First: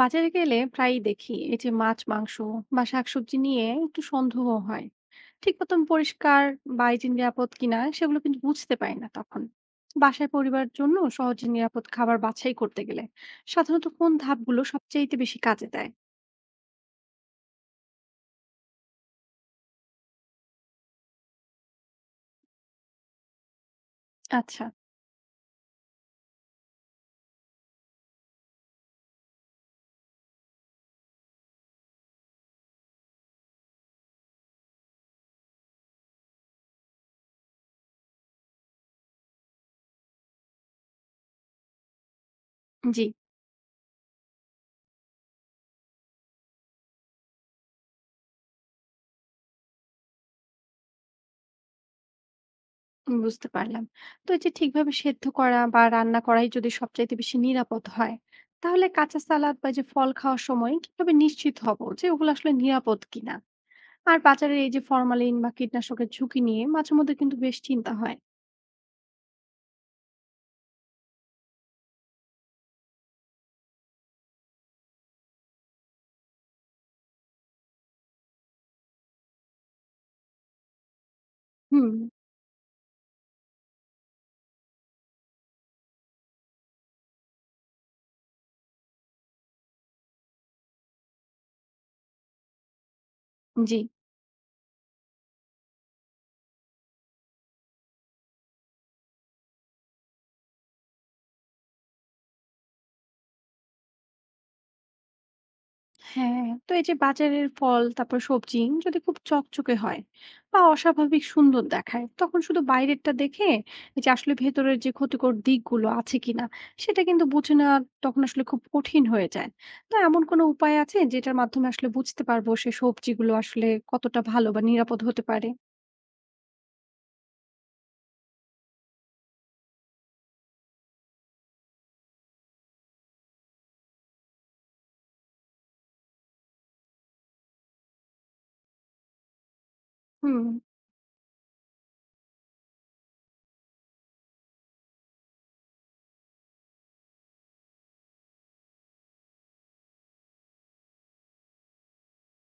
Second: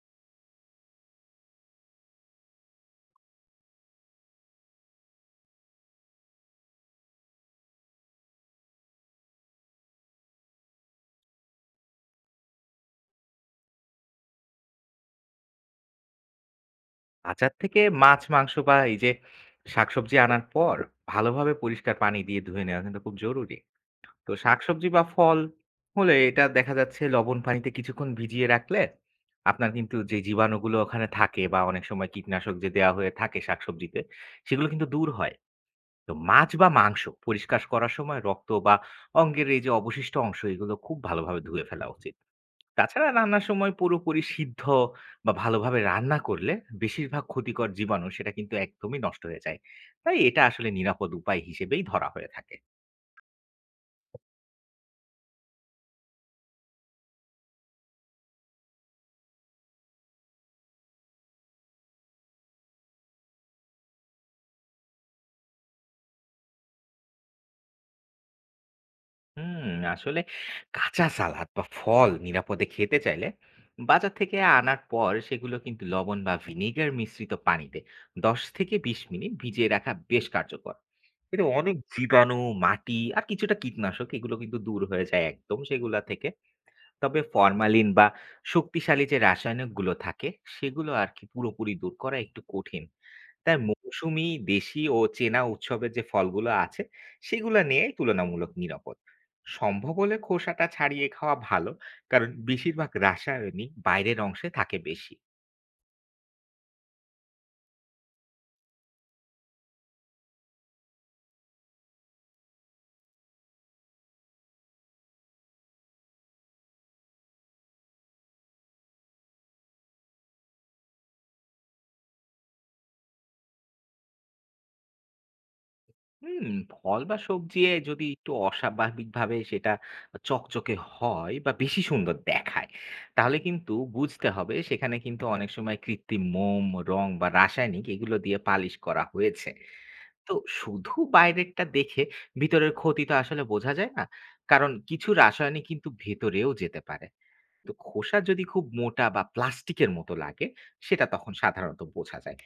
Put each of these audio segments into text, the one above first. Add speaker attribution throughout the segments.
Speaker 1: বাজারে গেলে প্রায়ই দেখি এই যে মাছ মাংস বা শাকসবজি নিয়ে একটু সন্দেহ হয়, ঠিক মতন পরিষ্কার বা এই যে নিরাপদ কিনা সেগুলো কিন্তু বুঝতে পারি না। তখন বাসায় পরিবারের জন্য সহজে নিরাপদ খাবার বাছাই করতে গেলে সাধারণত কোন ধাপগুলো সবচেয়ে বেশি কাজে দেয়?
Speaker 2: বাজার থেকে মাছ, মাংস বা এই যে শাকসবজি আনার পর ভালোভাবে পরিষ্কার পানি দিয়ে ধুয়ে নেওয়া কিন্তু খুব জরুরি। তো
Speaker 1: আচ্ছা।
Speaker 2: শাকসবজি বা ফল হলে এটা দেখা যাচ্ছে লবণ পানিতে কিছুক্ষণ ভিজিয়ে রাখলে আপনার কিন্তু যে জীবাণুগুলো ওখানে থাকে বা অনেক সময় কীটনাশক যে দেওয়া হয়ে থাকে শাকসবজিতে, সেগুলো কিন্তু দূর হয়। তো মাছ বা মাংস পরিষ্কার করার সময় রক্ত বা অঙ্গের এই যে অবশিষ্ট অংশ এগুলো খুব ভালোভাবে ধুয়ে ফেলা উচিত।
Speaker 1: জি।
Speaker 2: তাছাড়া রান্নার সময় পুরোপুরি সিদ্ধ বা ভালোভাবে রান্না করলে বেশিরভাগ ক্ষতিকর জীবাণু সেটা কিন্তু একদমই নষ্ট হয়ে যায়। তাই এটা আসলে নিরাপদ উপায় হিসেবেই ধরা হয়ে থাকে।
Speaker 1: বুঝতে পারলাম। তো এই যে ঠিকভাবে সেদ্ধ করা বা রান্না করাই যদি সবচাইতে বেশি নিরাপদ হয়, তাহলে কাঁচা সালাদ বা এই যে ফল খাওয়ার সময় কিভাবে নিশ্চিত হব যে ওগুলো আসলে নিরাপদ কিনা? আর বাজারের এই যে ফরমালিন বা কীটনাশকের ঝুঁকি নিয়ে মাঝে মধ্যে কিন্তু বেশ চিন্তা হয়।
Speaker 2: হুম, আসলে কাঁচা সালাদ বা ফল নিরাপদে খেতে চাইলে বাজার থেকে আনার পর সেগুলো কিন্তু লবণ বা ভিনেগার মিশ্রিত পানিতে ১০ থেকে ২০ মিনিট ভিজিয়ে রাখা বেশ কার্যকর। এতে অনেক
Speaker 1: হুম।
Speaker 2: জীবাণু, মাটি আর কিছুটা কীটনাশক এগুলো কিন্তু দূর হয়ে যায় একদম সেগুলা থেকে। তবে ফরমালিন বা শক্তিশালী যে রাসায়নিকগুলো থাকে সেগুলো আর কি পুরোপুরি দূর করা একটু কঠিন। তাই
Speaker 1: জি।
Speaker 2: মৌসুমী, দেশি ও চেনা উৎসবের যে ফলগুলো আছে সেগুলো নিয়েই তুলনামূলক নিরাপদ। সম্ভব হলে খোসাটা ছাড়িয়ে খাওয়া ভালো কারণ বেশিরভাগ রাসায়নিক বাইরের অংশে থাকে বেশি।
Speaker 1: হ্যাঁ। তো এই যে বাজারের ফল তারপর সবজি যদি খুব চকচকে হয় বা অস্বাভাবিক সুন্দর দেখায়, তখন শুধু বাইরেরটা দেখে এই যে আসলে ভেতরের যে ক্ষতিকর দিকগুলো আছে কিনা সেটা কিন্তু বুঝে নেওয়া তখন আসলে খুব কঠিন হয়ে যায়। তো এমন কোনো উপায় আছে যেটার মাধ্যমে আসলে বুঝতে পারবো সে সবজিগুলো আসলে কতটা ভালো বা নিরাপদ হতে পারে?
Speaker 2: হুম, ফল বা সবজি এ যদি একটু অস্বাভাবিকভাবে সেটা চকচকে হয় বা বেশি সুন্দর দেখায়, তাহলে কিন্তু বুঝতে হবে সেখানে কিন্তু অনেক সময় কৃত্রিম মোম, রং বা রাসায়নিক এগুলো দিয়ে পালিশ করা হয়েছে। তো
Speaker 1: হুম।
Speaker 2: শুধু বাইরেরটা দেখে ভিতরের ক্ষতিটা আসলে বোঝা যায় না। কারণ কিছু রাসায়নিক কিন্তু ভেতরেও যেতে পারে। তো খোসা যদি খুব মোটা বা প্লাস্টিকের মতো লাগে সেটা তখন সাধারণত বোঝা যায়।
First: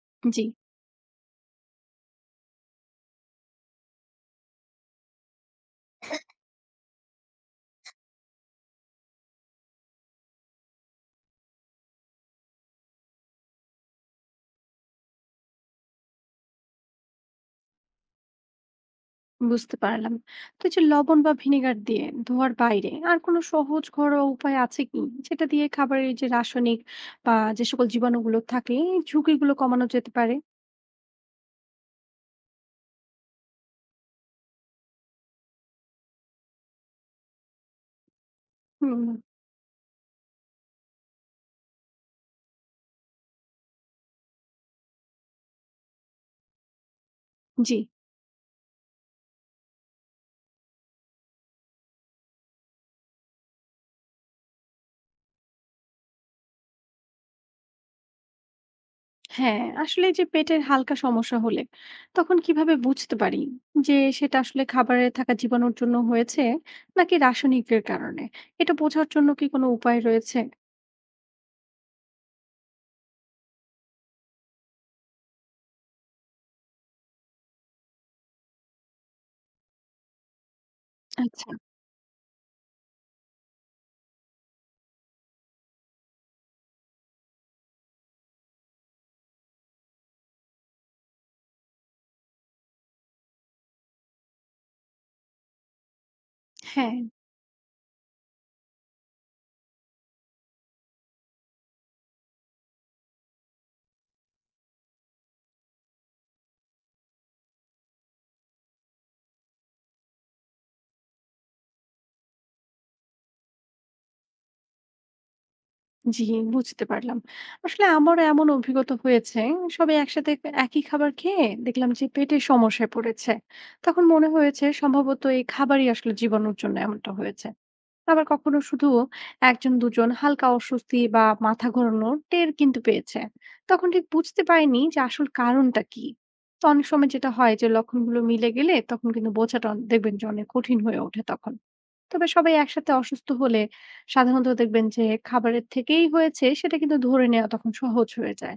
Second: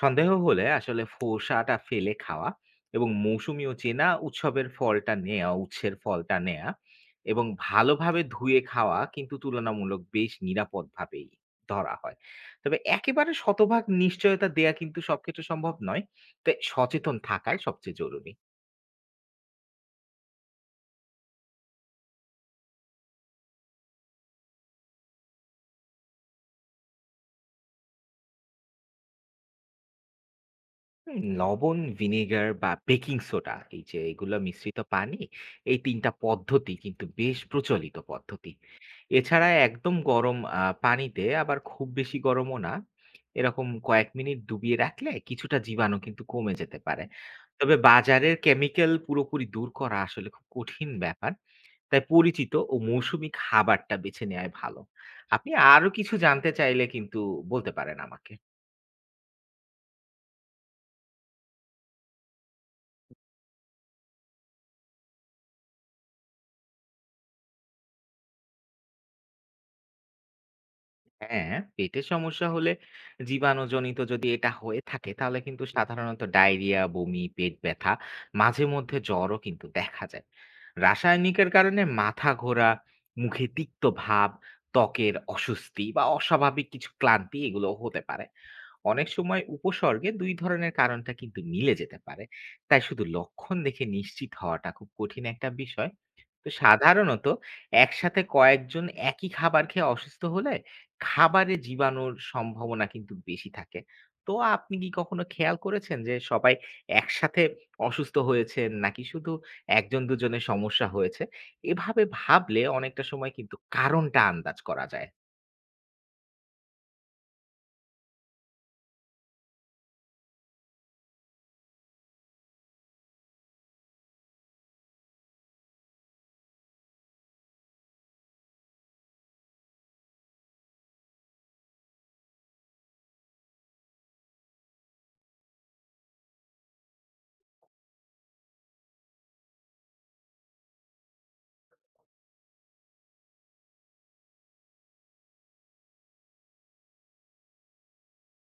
Speaker 2: সন্দেহ
Speaker 1: জি।
Speaker 2: হলে আসলে খোসাটা ফেলে খাওয়া এবং মৌসুমীও চেনা উৎসবের ফলটা নেওয়া উৎসের ফলটা নেওয়া এবং ভালোভাবে ধুয়ে খাওয়া কিন্তু তুলনামূলক বেশ নিরাপদভাবেই ধরা হয়। তবে একেবারে শতভাগ নিশ্চয়তা দেয়া কিন্তু সব ক্ষেত্রে সম্ভব নয়। তাই সচেতন থাকাই সবচেয়ে জরুরি।
Speaker 1: বুঝতে পারলাম। তো এই যে লবণ বা ভিনেগার দিয়ে ধোয়ার বাইরে আর কোনো সহজ ঘরোয়া উপায় আছে কি যেটা দিয়ে খাবারের যে রাসায়নিক বা যে সকল জীবাণুগুলো থাকে এই ঝুঁকিগুলো কমানো যেতে পারে?
Speaker 2: হুম, লবণ, ভিনেগার বা বেকিং সোডা এই যে এগুলো মিশ্রিত পানি, এই তিনটা পদ্ধতি কিন্তু বেশ প্রচলিত পদ্ধতি।
Speaker 1: হুম।
Speaker 2: এছাড়া একদম গরম পানিতে আবার খুব বেশি গরমও না, এরকম কয়েক মিনিট ডুবিয়ে রাখলে কিছুটা জীবাণু কিন্তু কমে যেতে পারে। তবে
Speaker 1: জি।
Speaker 2: বাজারের কেমিক্যাল পুরোপুরি দূর করা আসলে খুব কঠিন ব্যাপার। তাই পরিচিত ও মৌসুমী খাবারটা বেছে নেওয়াই ভালো। আপনি আরো কিছু জানতে চাইলে কিন্তু বলতে পারেন আমাকে।
Speaker 1: হ্যাঁ আসলে যে পেটের হালকা সমস্যা হলে তখন কিভাবে বুঝতে পারি যে সেটা আসলে খাবারে থাকা জীবাণুর জন্য হয়েছে নাকি রাসায়নিকের কারণে, এটা বোঝার জন্য কি কোনো উপায় রয়েছে?
Speaker 2: হ্যাঁ, পেটের সমস্যা হলে জীবাণুজনিত যদি এটা হয়ে থাকে তাহলে কিন্তু সাধারণত ডায়রিয়া, বমি, পেট ব্যথা, মাঝে মধ্যে জ্বরও কিন্তু দেখা যায়। রাসায়নিকের
Speaker 1: আচ্ছা।
Speaker 2: কারণে মাথা ঘোরা, মুখে তিক্ত ভাব, ত্বকের অস্বস্তি বা অস্বাভাবিক কিছু ক্লান্তি এগুলো হতে পারে। অনেক সময় উপসর্গে ২ ধরনের কারণটা কিন্তু মিলে যেতে পারে। তাই শুধু লক্ষণ দেখে নিশ্চিত হওয়াটা খুব কঠিন একটা বিষয়। তো
Speaker 1: হ্যাঁ।
Speaker 2: সাধারণত একসাথে কয়েকজন একই খাবার খেয়ে অসুস্থ হলে খাবারে জীবাণুর সম্ভাবনা কিন্তু বেশি থাকে। তো আপনি কি কখনো খেয়াল করেছেন যে সবাই একসাথে অসুস্থ হয়েছে নাকি শুধু একজন দুজনের সমস্যা হয়েছে? এভাবে ভাবলে অনেকটা সময় কিন্তু কারণটা আন্দাজ করা যায়।
Speaker 1: জি, বুঝতে পারলাম। আসলে আমারও এমন অভিজ্ঞতা হয়েছে। সবাই একসাথে একই খাবার খেয়ে দেখলাম যে পেটের সমস্যায় পড়েছে। তখন মনে হয়েছে সম্ভবত এই খাবারই আসলে জীবাণুর জন্য এমনটা হয়েছে। আবার কখনো শুধু ১ জন ২ জন হালকা অস্বস্তি বা মাথা ঘোরানোর টের কিন্তু পেয়েছে। তখন ঠিক বুঝতে পারিনি যে আসল কারণটা কি? তো অনেক সময় যেটা হয় যে লক্ষণগুলো মিলে গেলে তখন কিন্তু বোঝাটা দেখবেন যে অনেক কঠিন হয়ে ওঠে তখন। তবে সবাই একসাথে অসুস্থ হলে সাধারণত দেখবেন যে খাবারের থেকেই হয়েছে সেটা কিন্তু ধরে নেওয়া তখন সহজ হয়ে যায়।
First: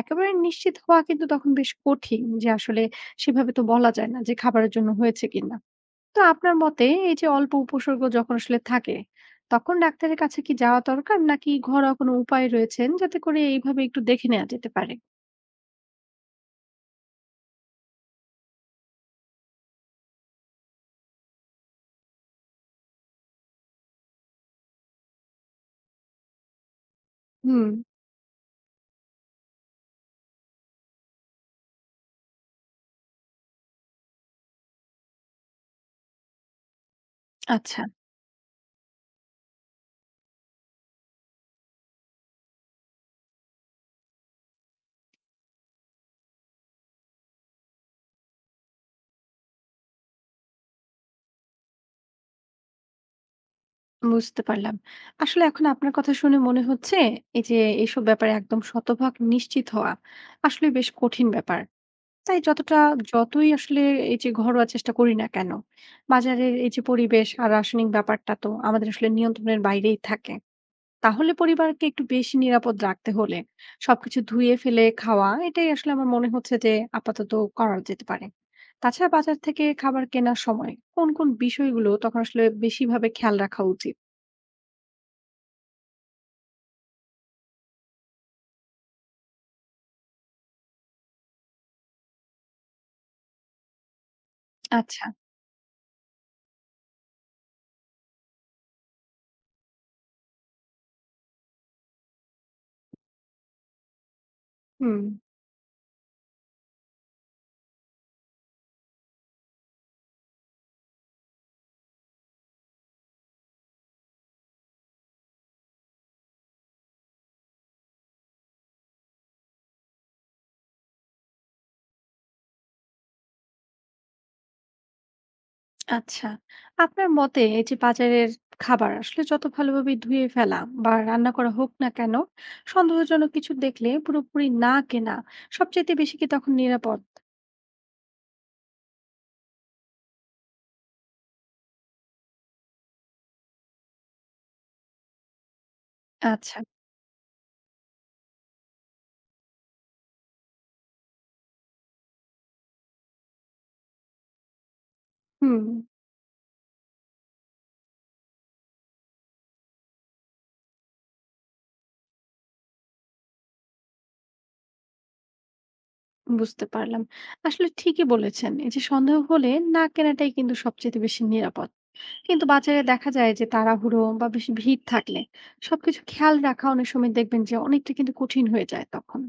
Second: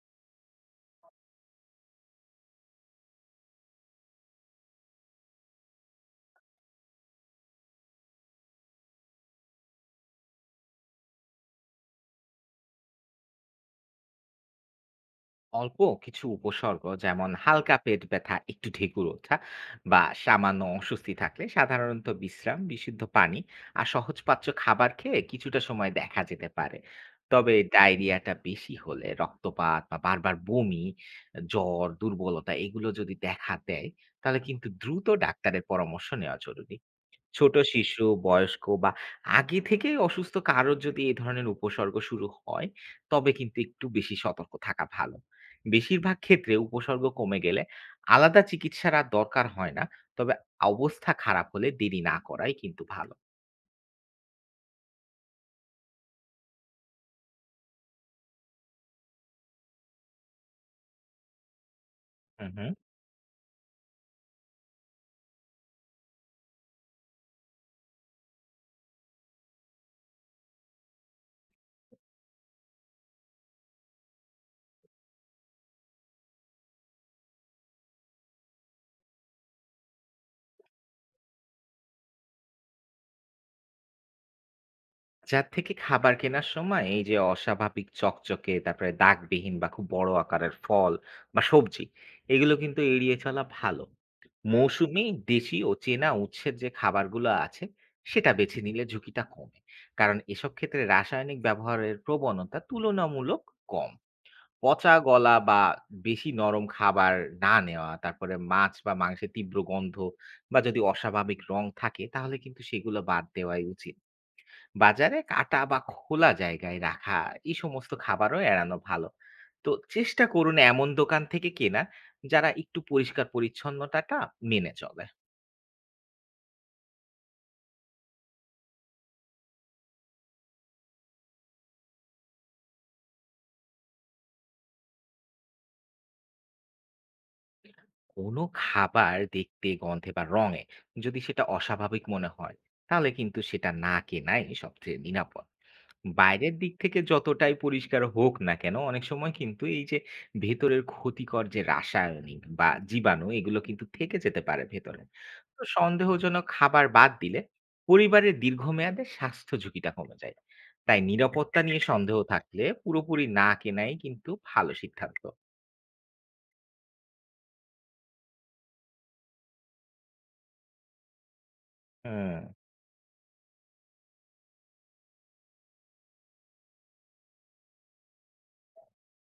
Speaker 1: একেবারে নিশ্চিত হওয়া কিন্তু তখন বেশ কঠিন যে আসলে সেভাবে তো বলা যায় না যে খাবারের জন্য হয়েছে কিনা। তো আপনার মতে এই যে অল্প উপসর্গ যখন আসলে থাকে, তখন ডাক্তারের কাছে কি যাওয়া দরকার নাকি ঘরোয়া কোনো উপায় রয়েছেন যাতে করে এইভাবে একটু দেখে নেওয়া যেতে পারে?
Speaker 2: অল্প কিছু উপসর্গ যেমন হালকা পেট ব্যথা, একটু ঢেকুর ওঠা বা সামান্য অস্বস্তি থাকলে সাধারণত বিশ্রাম, বিশুদ্ধ পানি আর সহজপাচ্য খাবার খেয়ে কিছুটা সময় দেখা যেতে পারে। তবে
Speaker 1: হুম।
Speaker 2: ডায়রিয়াটা বেশি হলে রক্তপাত বা বারবার বমি, জ্বর, দুর্বলতা এগুলো যদি দেখা দেয়, তাহলে কিন্তু দ্রুত ডাক্তারের পরামর্শ নেওয়া জরুরি। ছোট
Speaker 1: আচ্ছা।
Speaker 2: শিশু, বয়স্ক বা আগে থেকেই অসুস্থ কারোর যদি এ ধরনের উপসর্গ শুরু হয়, তবে কিন্তু একটু বেশি সতর্ক থাকা ভালো। বেশিরভাগ ক্ষেত্রে উপসর্গ কমে গেলে আলাদা চিকিৎসার আর দরকার হয় না। তবে অবস্থা খারাপ হলে দেরি না করাই কিন্তু ভালো।
Speaker 1: বুঝতে পারলাম। আসলে এখন আপনার কথা শুনে মনে হচ্ছে, এই যে এসব ব্যাপারে একদম শতভাগ নিশ্চিত হওয়া আসলে বেশ কঠিন ব্যাপার। তাই
Speaker 2: হু, হু।
Speaker 1: যতই আসলে এই যে ঘরোয়া চেষ্টা করি না কেন, বাজারের এই যে পরিবেশ আর রাসায়নিক ব্যাপারটা তো আমাদের আসলে নিয়ন্ত্রণের বাইরেই থাকে। তাহলে পরিবারকে একটু বেশি নিরাপদ রাখতে হলে সবকিছু ধুয়ে ফেলে খাওয়া, এটাই আসলে আমার মনে হচ্ছে যে আপাতত করা যেতে পারে। তাছাড়া বাজার থেকে খাবার কেনার সময় কোন বিষয়গুলো তখন আসলে বেশিভাবে খেয়াল রাখা উচিত?
Speaker 2: বাজার থেকে খাবার কেনার সময় এই যে অস্বাভাবিক চকচকে, তারপরে দাগবিহীন বা খুব বড় আকারের ফল বা সবজি, এগুলো কিন্তু এড়িয়ে চলা ভালো। মৌসুমি,
Speaker 1: আচ্ছা।
Speaker 2: দেশি ও চেনা উৎসের যে খাবারগুলো আছে সেটা বেছে নিলে ঝুঁকিটা কমে, কারণ এসব ক্ষেত্রে রাসায়নিক ব্যবহারের প্রবণতা তুলনামূলক কম। পচা
Speaker 1: হুম,
Speaker 2: গলা বা বেশি নরম খাবার না নেওয়া, তারপরে মাছ বা মাংসের তীব্র গন্ধ বা যদি অস্বাভাবিক রং থাকে তাহলে কিন্তু সেগুলো বাদ দেওয়াই উচিত। বাজারে কাটা বা খোলা জায়গায় রাখা এই সমস্ত খাবারও এড়ানো ভালো। তো চেষ্টা করুন এমন দোকান থেকে কেনা যারা একটু পরিষ্কার পরিচ্ছন্নতাটা মেনে চলে।
Speaker 1: আচ্ছা। আপনার মতে এই যে বাজারের খাবার আসলে যত ভালোভাবে ধুয়ে ফেলা বা রান্না করা হোক না কেন, সন্দেহজনক কিছু দেখলে পুরোপুরি না কেনা সবচাইতে বেশি কি তখন নিরাপদ?
Speaker 2: কোনো খাবার দেখতে গন্ধে বা রঙে যদি সেটা অস্বাভাবিক মনে হয় তাহলে কিন্তু সেটা না কেনাই সবচেয়ে নিরাপদ। বাইরের
Speaker 1: আচ্ছা,
Speaker 2: দিক থেকে যতটাই পরিষ্কার হোক না কেন, অনেক সময় কিন্তু এই যে ভেতরের ক্ষতিকর যে রাসায়নিক বা জীবাণু এগুলো কিন্তু থেকে যেতে পারে ভেতরে। তো
Speaker 1: হুম,
Speaker 2: সন্দেহজনক খাবার বাদ দিলে পরিবারের দীর্ঘমেয়াদে স্বাস্থ্য ঝুঁকিটা কমে যায়। তাই নিরাপত্তা নিয়ে সন্দেহ থাকলে পুরোপুরি না কেনাই কিন্তু ভালো সিদ্ধান্ত।
Speaker 1: বুঝতে পারলাম। আসলে ঠিকই বলেছেন। এই যে সন্দেহ হলে না কেনাটাই কিন্তু সবচাইতে বেশি নিরাপদ।
Speaker 2: হুম,
Speaker 1: কিন্তু বাজারে দেখা যায় যে তাড়াহুড়ো বা বেশি ভিড় থাকলে সবকিছু খেয়াল রাখা অনেক সময় দেখবেন যে অনেকটা কিন্তু কঠিন হয়ে যায় তখন।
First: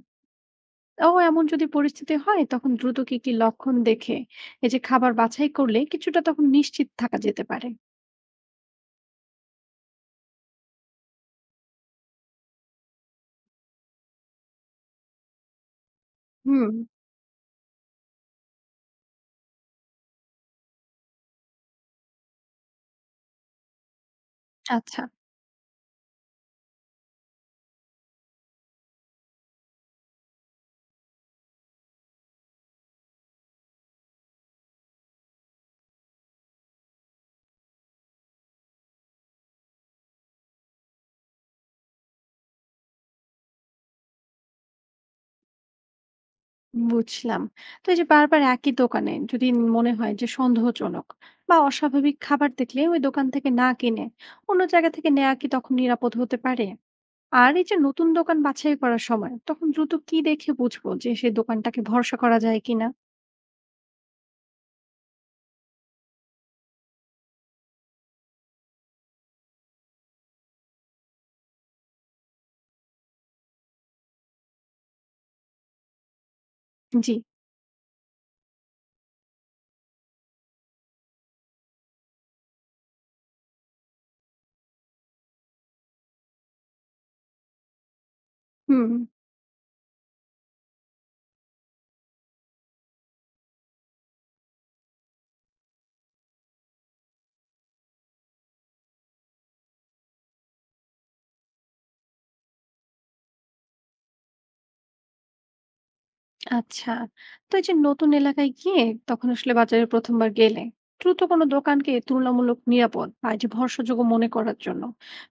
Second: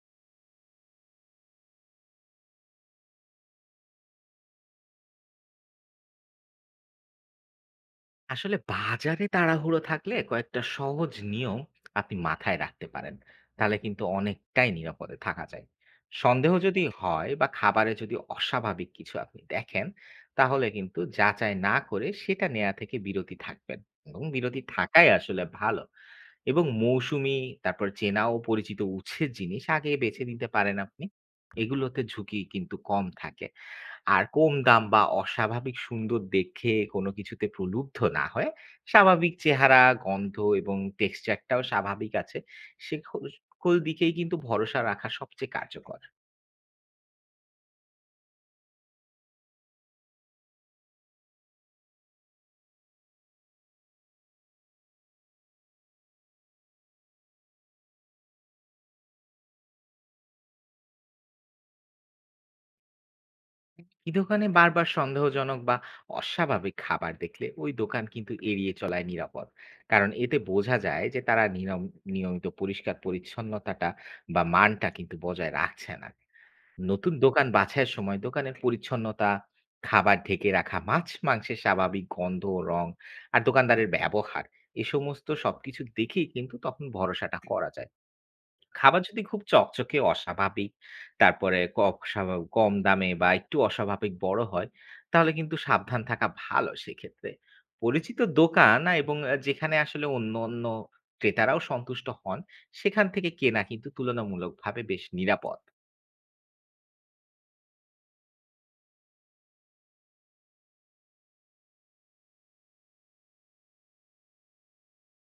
Speaker 1: ও এমন যদি পরিস্থিতি হয় তখন দ্রুত কি কি লক্ষণ দেখে এই যে খাবার বাছাই করলে কিছুটা তখন নিশ্চিত থাকা যেতে পারে?
Speaker 2: আসলে বাজারে তাড়াহুড়ো থাকলে কয়েকটা সহজ নিয়ম আপনি মাথায় রাখতে পারেন, তাহলে কিন্তু অনেকটাই নিরাপদে থাকা যায়। সন্দেহ
Speaker 1: হুম।
Speaker 2: যদি হয় বা খাবারে যদি অস্বাভাবিক কিছু আপনি দেখেন, তাহলে কিন্তু যাচাই না করে সেটা নেওয়া থেকে বিরতি থাকবেন এবং বিরতি
Speaker 1: আচ্ছা।
Speaker 2: থাকাই আসলে ভালো। এবং মৌসুমি, তারপর চেনা ও পরিচিত উৎসের জিনিস আগে বেছে নিতে পারেন আপনি, এগুলোতে ঝুঁকি কিন্তু কম থাকে। আর কম দাম বা অস্বাভাবিক সুন্দর দেখে কোনো কিছুতে প্রলুব্ধ না হয়ে স্বাভাবিক চেহারা, গন্ধ এবং টেক্সচারটাও স্বাভাবিক আছে, সে খোল সকল দিকেই কিন্তু ভরসা রাখা সবচেয়ে কার্যকর।
Speaker 1: বুঝলাম। তো এই যে বারবার একই দোকানে যদি মনে হয় যে সন্দেহজনক বা অস্বাভাবিক খাবার দেখলে ওই দোকান থেকে না কিনে অন্য জায়গা থেকে নেওয়া কি তখন নিরাপদ হতে পারে? আর এই যে নতুন দোকান বাছাই করার সময় তখন দ্রুত কি দেখে বুঝবো যে সেই দোকানটাকে ভরসা করা যায় কিনা?
Speaker 2: এই দোকানে বারবার সন্দেহজনক বা অস্বাভাবিক খাবার দেখলে ওই দোকান কিন্তু এড়িয়ে চলাই নিরাপদ। কারণ এতে বোঝা যায় যে তারা নিয়মিত পরিষ্কার পরিচ্ছন্নতাটা বা মানটা কিন্তু বজায় রাখছে না।
Speaker 1: জি।
Speaker 2: নতুন দোকান বাছাইয়ের সময় দোকানের পরিচ্ছন্নতা, খাবার ঢেকে রাখা, মাছ মাংসের স্বাভাবিক গন্ধ, রং আর দোকানদারের ব্যবহার, এ সমস্ত সবকিছু দেখেই কিন্তু তখন ভরসাটা করা যায়।
Speaker 1: হুম।
Speaker 2: খাবার যদি খুব চকচকে অস্বাভাবিক, তারপরে ক স্বাভা কম দামে বা একটু অস্বাভাবিক বড় হয়, তাহলে কিন্তু সাবধান থাকা ভালো সেক্ষেত্রে। পরিচিত দোকান এবং যেখানে আসলে অন্যান্য ক্রেতারাও সন্তুষ্ট হন, সেখান থেকে কেনা কিন্তু তুলনামূলকভাবে বেশ নিরাপদ।
Speaker 1: আচ্ছা। তো এই যে নতুন এলাকায় গিয়ে তখন আসলে বাজারে ১ম বার গেলে দ্রুত কোনো দোকানকে তুলনামূলক নিরাপদ বা এই যে ভরসাযোগ্য মনে করার জন্য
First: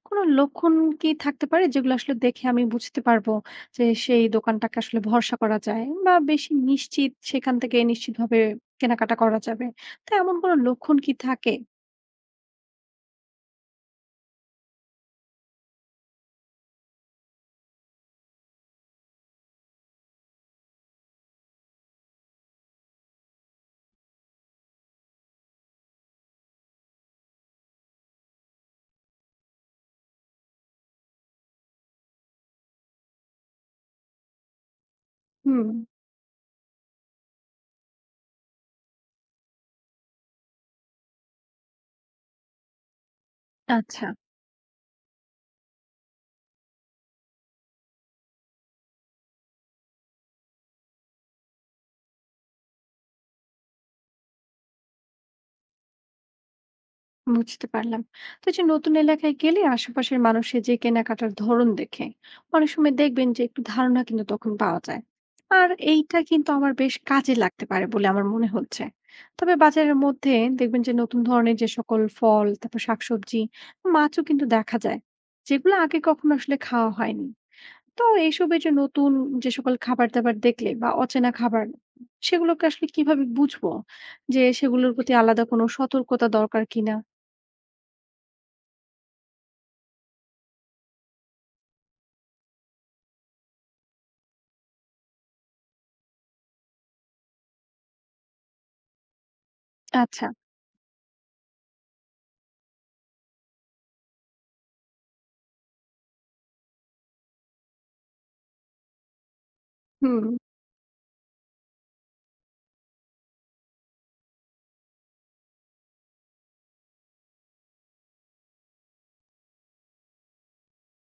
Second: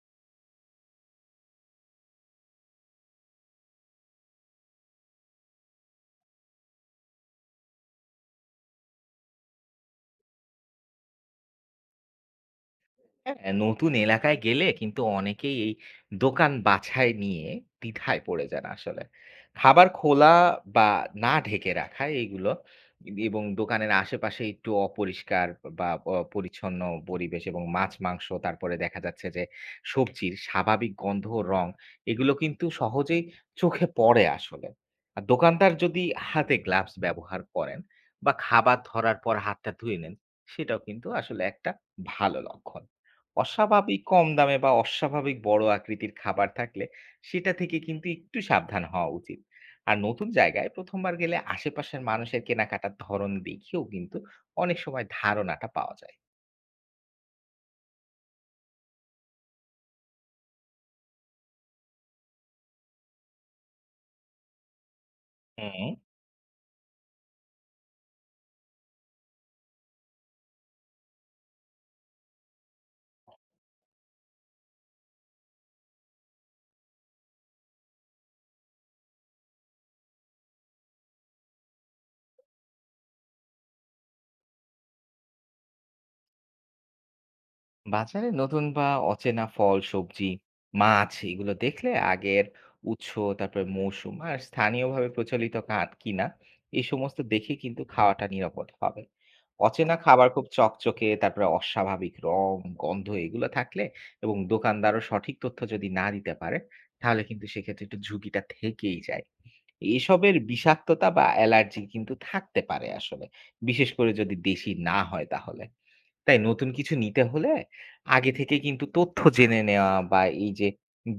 Speaker 1: কোনো লক্ষণ কি থাকতে পারে যেগুলো আসলে দেখে আমি বুঝতে পারবো যে সেই দোকানটাকে আসলে ভরসা করা যায় বা বেশি নিশ্চিত সেখান থেকে নিশ্চিতভাবে কেনাকাটা করা যাবে? তো এমন কোনো লক্ষণ কি থাকে?
Speaker 2: হ্যাঁ, নতুন এলাকায় গেলে কিন্তু অনেকেই এই দোকান বাছাই নিয়ে দ্বিধায় পড়ে যান আসলে। খাবার খোলা বা না ঢেকে রাখা এইগুলো এবং দোকানের আশেপাশে একটু অপরিষ্কার বা অপরিচ্ছন্ন পরিবেশ এবং মাছ, মাংস, তারপরে দেখা যাচ্ছে যে সবজির স্বাভাবিক গন্ধ ও রং, এগুলো কিন্তু সহজেই চোখে পড়ে আসলে। আর
Speaker 1: হুম।
Speaker 2: দোকানদার যদি হাতে গ্লাভস ব্যবহার করেন বা খাবার ধরার পর হাতটা ধুয়ে নেন, সেটাও কিন্তু আসলে একটা ভালো লক্ষণ। অস্বাভাবিক
Speaker 1: আচ্ছা।
Speaker 2: কম দামে বা অস্বাভাবিক বড় আকৃতির খাবার থাকলে সেটা থেকে কিন্তু একটু সাবধান হওয়া উচিত। আর নতুন জায়গায় প্রথমবার গেলে আশেপাশের মানুষের কেনাকাটার ধরন দেখেও কিন্তু অনেক সময় ধারণাটা পাওয়া যায়।
Speaker 1: বুঝতে পারলাম। তো এই যে নতুন এলাকায় গেলে আশেপাশের মানুষের যে কেনাকাটার ধরন দেখে অনেক সময় দেখবেন যে একটু ধারণা কিন্তু তখন পাওয়া যায়। আর
Speaker 2: হুম,
Speaker 1: এইটা কিন্তু আমার বেশ কাজে লাগতে পারে বলে আমার মনে হচ্ছে। তবে বাজারের মধ্যে দেখবেন যে নতুন ধরনের যে সকল ফল, তারপর শাকসবজি, মাছও কিন্তু দেখা যায়। যেগুলো আগে কখনো আসলে খাওয়া হয়নি। তো এইসবের যে নতুন যে সকল খাবার-দাবার দেখলে বা অচেনা খাবার সেগুলোকে আসলে কিভাবে বুঝবো যে সেগুলোর প্রতি আলাদা কোনো সতর্কতা দরকার কিনা?
Speaker 2: বাজারে নতুন বা অচেনা ফল, সবজি, মাছ এগুলো দেখলে আগের উৎস, তারপরে মৌসুম আর স্থানীয়ভাবে প্রচলিত ঘাট কিনা, এই সমস্ত দেখে কিন্তু খাওয়াটা নিরাপদ হবে। অচেনা
Speaker 1: আচ্ছা,
Speaker 2: খাবার খুব চকচকে, তারপরে অস্বাভাবিক রং, গন্ধ এগুলো থাকলে এবং দোকানদারও সঠিক তথ্য যদি না দিতে পারে, তাহলে কিন্তু সেক্ষেত্রে একটু ঝুঁকিটা থেকেই যায়।
Speaker 1: হুম,
Speaker 2: এসবের বিষাক্ততা বা অ্যালার্জি কিন্তু থাকতে পারে আসলে। বিশেষ করে যদি দেশি না হয় তাহলে। তাই নতুন কিছু নিতে হলে আগে থেকে কিন্তু তথ্য জেনে নেওয়া বা এই যে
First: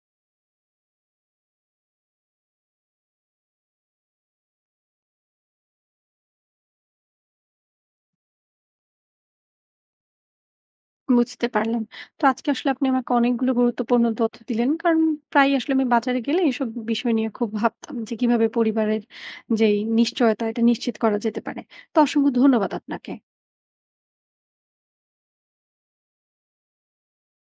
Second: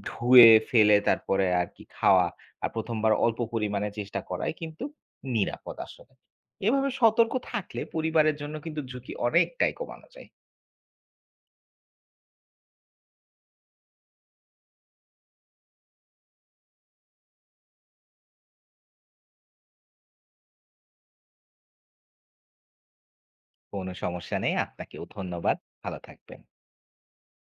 Speaker 2: ধুয়ে ফেলে তারপরে আর কি খাওয়া, আর প্রথমবার অল্প পরিমাণে চেষ্টা করাই কিন্তু নিরাপদ আসলে। এভাবে সতর্ক থাকলে পরিবারের জন্য কিন্তু ঝুঁকি অনেকটাই কমানো যায়।
Speaker 1: বুঝতে পারলাম। তো আজকে আসলে আপনি আমাকে অনেকগুলো গুরুত্বপূর্ণ তথ্য দিলেন। কারণ প্রায়ই আসলে আমি বাজারে গেলে এসব বিষয় নিয়ে খুব ভাবতাম যে কিভাবে পরিবারের যেই নিশ্চয়তা এটা নিশ্চিত করা যেতে পারে। তো অসংখ্য ধন্যবাদ আপনাকে।
Speaker 2: কোনো সমস্যা নেই। আপনাকেও ধন্যবাদ। ভালো থাকবেন।